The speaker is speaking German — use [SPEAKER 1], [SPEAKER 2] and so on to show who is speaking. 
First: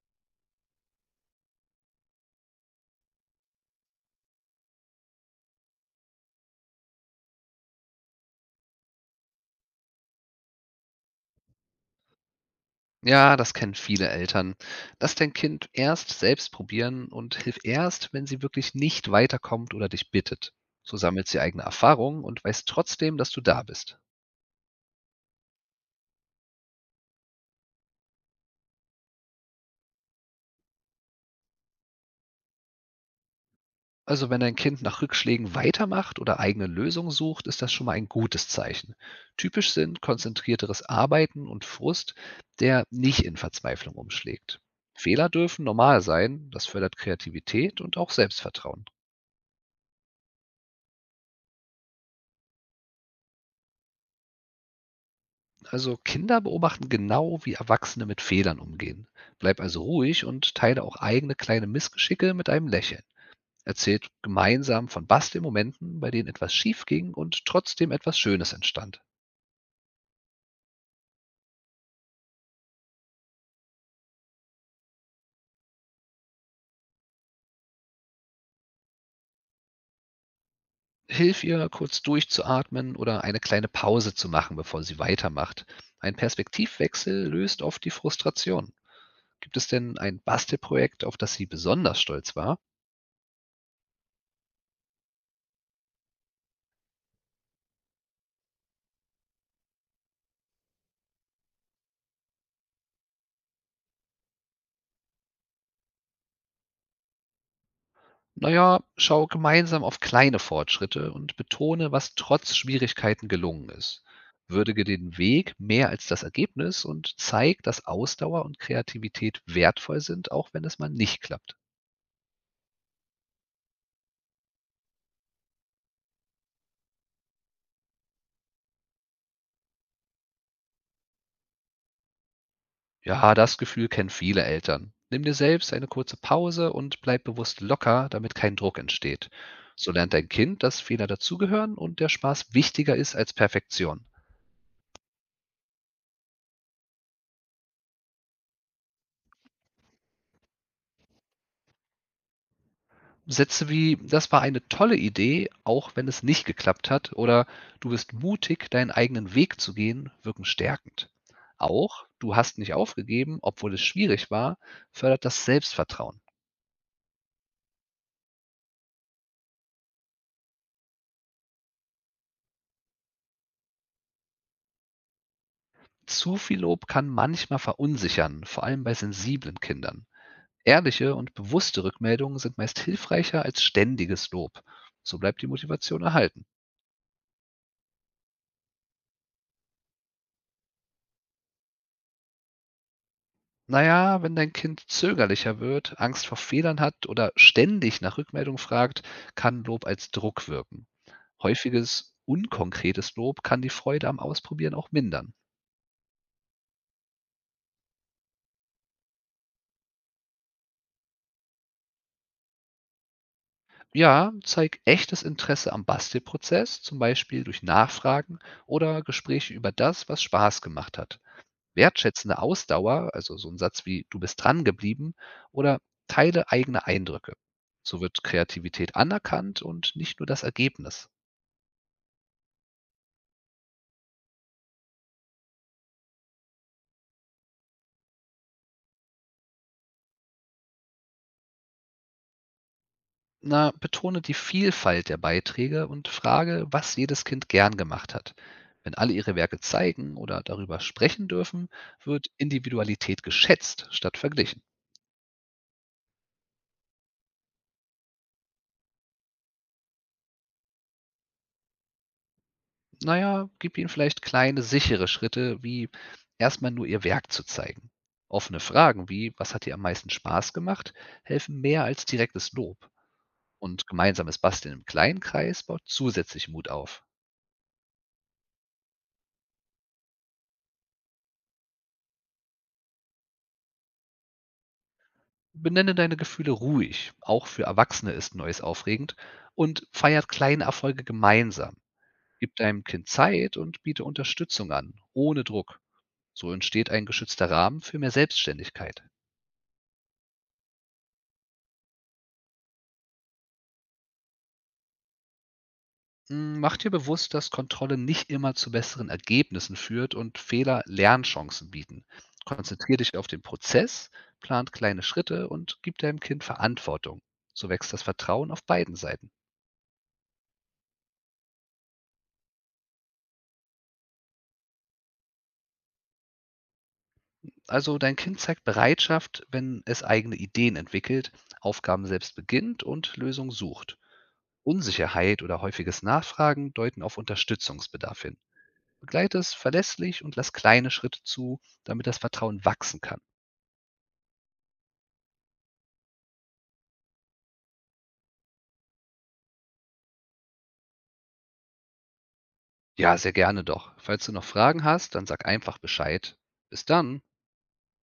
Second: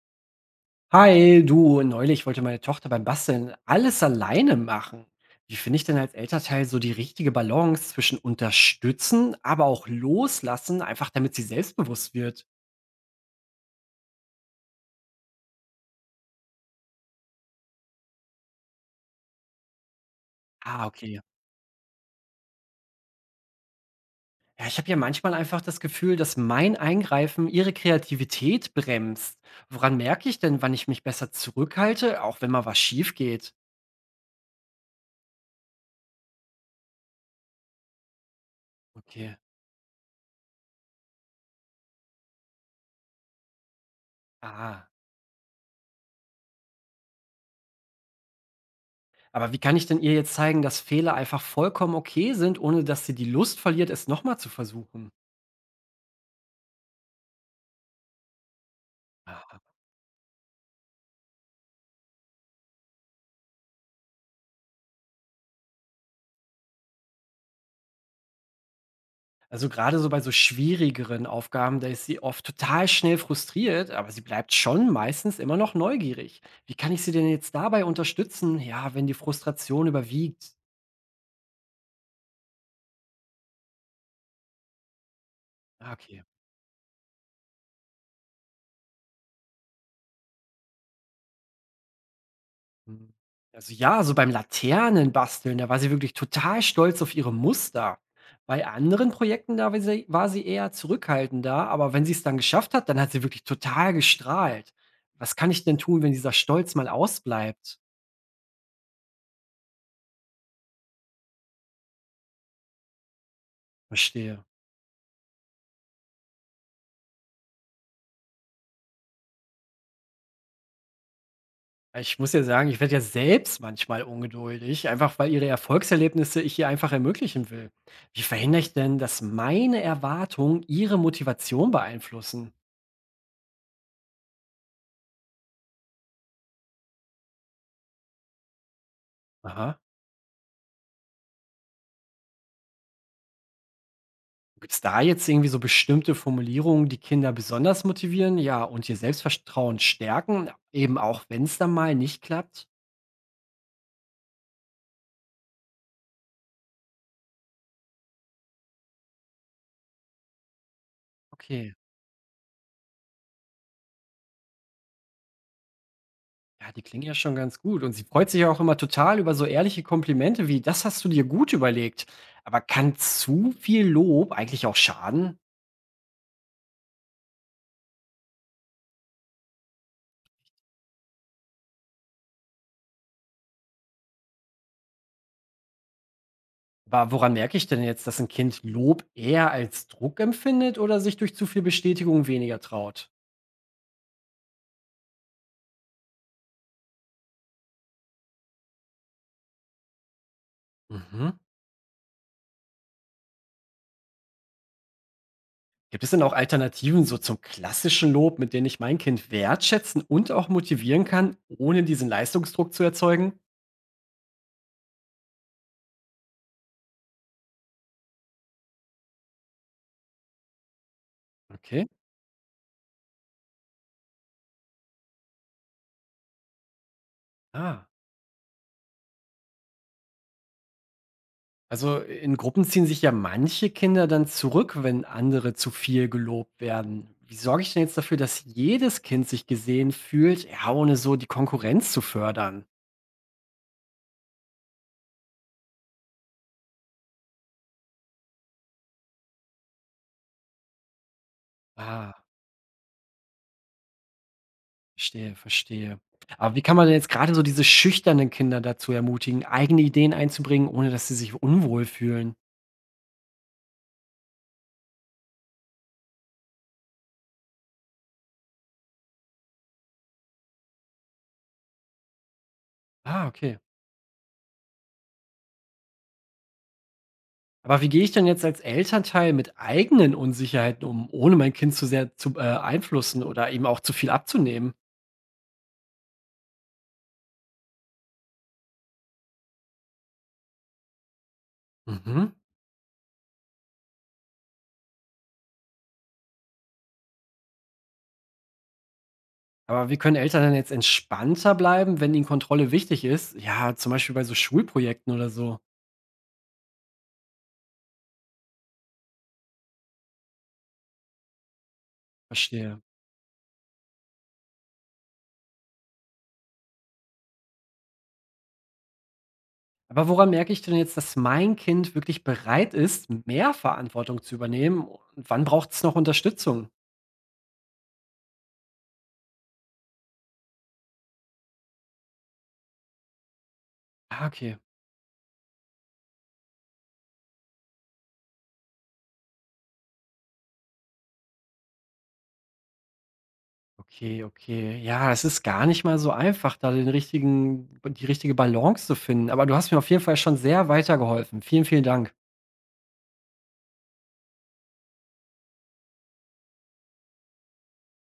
[SPEAKER 1] Hi, du, neulich wollte meine Tochter beim Basteln alles alleine machen. Wie finde ich denn als Elternteil so die richtige Balance zwischen unterstützen, aber auch loslassen, einfach damit sie selbstbewusst wird?
[SPEAKER 2] Ja, das kennen viele Eltern. Lass dein Kind erst selbst probieren und hilf erst, wenn sie wirklich nicht weiterkommt oder dich bittet.
[SPEAKER 1] Ah,
[SPEAKER 2] So
[SPEAKER 1] okay.
[SPEAKER 2] sammelt sie eigene Erfahrungen und weiß trotzdem, dass du da bist.
[SPEAKER 1] Ja, ich habe ja manchmal einfach das Gefühl, dass mein Eingreifen ihre Kreativität bremst. Woran merke ich denn, wann ich mich besser zurückhalte, auch wenn mal was schief geht?
[SPEAKER 2] Also wenn dein Kind nach Rückschlägen weitermacht oder eigene Lösungen sucht, ist das schon mal ein gutes Zeichen.
[SPEAKER 1] Okay.
[SPEAKER 2] Typisch sind konzentrierteres Arbeiten und Frust, der nicht in Verzweiflung umschlägt.
[SPEAKER 1] Ah.
[SPEAKER 2] Fehler dürfen normal sein, das fördert Kreativität und auch Selbstvertrauen.
[SPEAKER 1] Aber wie kann ich denn ihr jetzt zeigen, dass Fehler einfach vollkommen okay sind, ohne dass sie die Lust verliert, es nochmal zu versuchen?
[SPEAKER 2] Also Kinder beobachten genau, wie Erwachsene mit Fehlern umgehen. Bleib also ruhig und teile auch eigene kleine Missgeschicke mit einem Lächeln. Erzählt gemeinsam von Bastelmomenten, bei denen etwas schief ging und trotzdem etwas Schönes entstand.
[SPEAKER 1] Also gerade so bei so schwierigeren Aufgaben, da ist sie oft total schnell frustriert, aber sie bleibt schon meistens immer noch neugierig. Wie kann ich sie denn jetzt dabei unterstützen? Ja, wenn die Frustration überwiegt.
[SPEAKER 2] Hilf ihr, kurz durchzuatmen oder eine kleine Pause zu machen, bevor sie weitermacht.
[SPEAKER 1] Ah,
[SPEAKER 2] Ein
[SPEAKER 1] okay.
[SPEAKER 2] Perspektivwechsel löst oft die Frustration. Gibt es denn ein Bastelprojekt, auf das sie besonders stolz war?
[SPEAKER 1] Hm. Also ja, so beim Laternenbasteln, da war sie wirklich total stolz auf ihre Muster. Bei anderen Projekten, war sie eher zurückhaltender, aber wenn sie es dann geschafft hat, dann hat sie wirklich total gestrahlt. Was kann ich denn tun, wenn dieser Stolz mal ausbleibt?
[SPEAKER 2] Na ja, schau gemeinsam auf kleine Fortschritte und betone, was trotz Schwierigkeiten gelungen ist.
[SPEAKER 1] Verstehe.
[SPEAKER 2] Würdige den Weg mehr als das Ergebnis und zeig, dass Ausdauer und Kreativität wertvoll sind, auch wenn es mal nicht klappt.
[SPEAKER 1] Ich muss ja sagen, ich werde ja selbst manchmal ungeduldig, einfach weil ihre Erfolgserlebnisse ich ihr einfach ermöglichen will. Wie verhindere ich denn, dass meine Erwartungen ihre Motivation beeinflussen?
[SPEAKER 2] Ja, das Gefühl kennen viele Eltern. Nimm dir selbst eine kurze Pause und bleib bewusst locker, damit kein Druck entsteht.
[SPEAKER 1] Aha.
[SPEAKER 2] So lernt dein Kind, dass Fehler dazugehören und der Spaß wichtiger ist als Perfektion.
[SPEAKER 1] Gibt es da jetzt irgendwie so bestimmte Formulierungen, die Kinder besonders motivieren, ja, und ihr Selbstvertrauen stärken, eben auch wenn es dann mal nicht klappt?
[SPEAKER 2] Sätze wie: „Das war eine tolle Idee, auch wenn es nicht geklappt hat.“ oder „Du bist mutig, deinen eigenen Weg zu gehen“, wirken stärkend.
[SPEAKER 1] Okay.
[SPEAKER 2] Auch „Du hast nicht aufgegeben, obwohl es schwierig war“, fördert das Selbstvertrauen.
[SPEAKER 1] Ja, die klingen ja schon ganz gut. Und sie freut sich ja auch immer total über so ehrliche Komplimente wie, das hast du dir gut überlegt. Aber kann zu viel Lob eigentlich auch schaden?
[SPEAKER 2] Zu viel Lob kann manchmal verunsichern, vor allem bei sensiblen Kindern. Ehrliche und bewusste Rückmeldungen sind meist hilfreicher als ständiges Lob. So bleibt die Motivation erhalten.
[SPEAKER 1] Aber woran merke ich denn jetzt, dass ein Kind Lob eher als Druck empfindet oder sich durch zu viel Bestätigung weniger traut?
[SPEAKER 2] Na ja, wenn dein Kind zögerlicher wird, Angst vor Fehlern hat oder ständig nach Rückmeldung fragt, kann Lob als Druck wirken.
[SPEAKER 1] Mhm.
[SPEAKER 2] Häufiges, unkonkretes Lob kann die Freude am Ausprobieren auch mindern.
[SPEAKER 1] Gibt es denn auch Alternativen so zum klassischen Lob, mit denen ich mein Kind wertschätzen und auch motivieren kann, ohne diesen Leistungsdruck zu erzeugen?
[SPEAKER 2] Ja, zeig echtes Interesse am Bastelprozess, zum Beispiel durch Nachfragen oder Gespräche über das, was Spaß gemacht hat.
[SPEAKER 1] Okay.
[SPEAKER 2] Wertschätzende Ausdauer, also so ein Satz wie du bist dran geblieben oder teile eigene Eindrücke.
[SPEAKER 1] Ah.
[SPEAKER 2] So wird Kreativität anerkannt und nicht nur das Ergebnis.
[SPEAKER 1] Also, in Gruppen ziehen sich ja manche Kinder dann zurück, wenn andere zu viel gelobt werden. Wie sorge ich denn jetzt dafür, dass jedes Kind sich gesehen fühlt, ja, ohne so die Konkurrenz zu fördern?
[SPEAKER 2] Na, betone die Vielfalt der Beiträge und frage, was jedes Kind gern gemacht hat. Wenn alle ihre Werke zeigen oder darüber sprechen dürfen,
[SPEAKER 1] Ah.
[SPEAKER 2] wird Individualität geschätzt statt verglichen.
[SPEAKER 1] Verstehe, verstehe. Aber wie kann man denn jetzt gerade so diese schüchternen Kinder dazu ermutigen, eigene Ideen einzubringen, ohne dass sie sich unwohl fühlen?
[SPEAKER 2] Naja, gib ihnen vielleicht kleine, sichere Schritte, wie erstmal nur ihr Werk zu zeigen. Offene Fragen wie, was hat dir am meisten Spaß gemacht, helfen mehr als direktes Lob.
[SPEAKER 1] Ah, okay.
[SPEAKER 2] Und gemeinsames Basteln im kleinen Kreis baut zusätzlich Mut auf.
[SPEAKER 1] Aber wie gehe ich denn jetzt als Elternteil mit eigenen Unsicherheiten um, ohne mein Kind zu sehr zu beeinflussen oder ihm auch zu viel abzunehmen?
[SPEAKER 2] Benenne deine Gefühle ruhig. Auch für Erwachsene ist Neues aufregend und feiert kleine Erfolge gemeinsam.
[SPEAKER 1] Mhm.
[SPEAKER 2] Gib deinem Kind Zeit und biete Unterstützung an, ohne Druck. So entsteht ein geschützter Rahmen für mehr Selbstständigkeit.
[SPEAKER 1] Aber wie können Eltern dann jetzt entspannter bleiben, wenn ihnen Kontrolle wichtig ist? Ja, zum Beispiel bei so Schulprojekten oder so.
[SPEAKER 2] Mach dir bewusst, dass Kontrolle nicht immer zu besseren Ergebnissen führt und Fehler Lernchancen bieten.
[SPEAKER 1] Verstehe.
[SPEAKER 2] Konzentriere dich auf den Prozess, plant kleine Schritte und gib deinem Kind Verantwortung. So wächst das Vertrauen auf beiden Seiten.
[SPEAKER 1] Aber woran merke ich denn jetzt, dass mein Kind wirklich bereit ist, mehr Verantwortung zu übernehmen? Und wann braucht es noch Unterstützung?
[SPEAKER 2] Also dein Kind zeigt Bereitschaft, wenn es eigene Ideen entwickelt, Aufgaben selbst beginnt und Lösungen sucht.
[SPEAKER 1] Ah, okay.
[SPEAKER 2] Unsicherheit oder häufiges Nachfragen deuten auf Unterstützungsbedarf hin. Begleite es verlässlich und lass kleine Schritte zu, damit das Vertrauen wachsen kann.
[SPEAKER 1] Okay, okay. Ja, es ist gar nicht mal so einfach, da den richtigen, die richtige Balance zu finden. Aber du hast mir auf jeden Fall schon sehr weitergeholfen. Vielen, vielen Dank.
[SPEAKER 2] Ja, sehr gerne doch. Falls du noch Fragen hast, dann sag einfach Bescheid. Bis dann.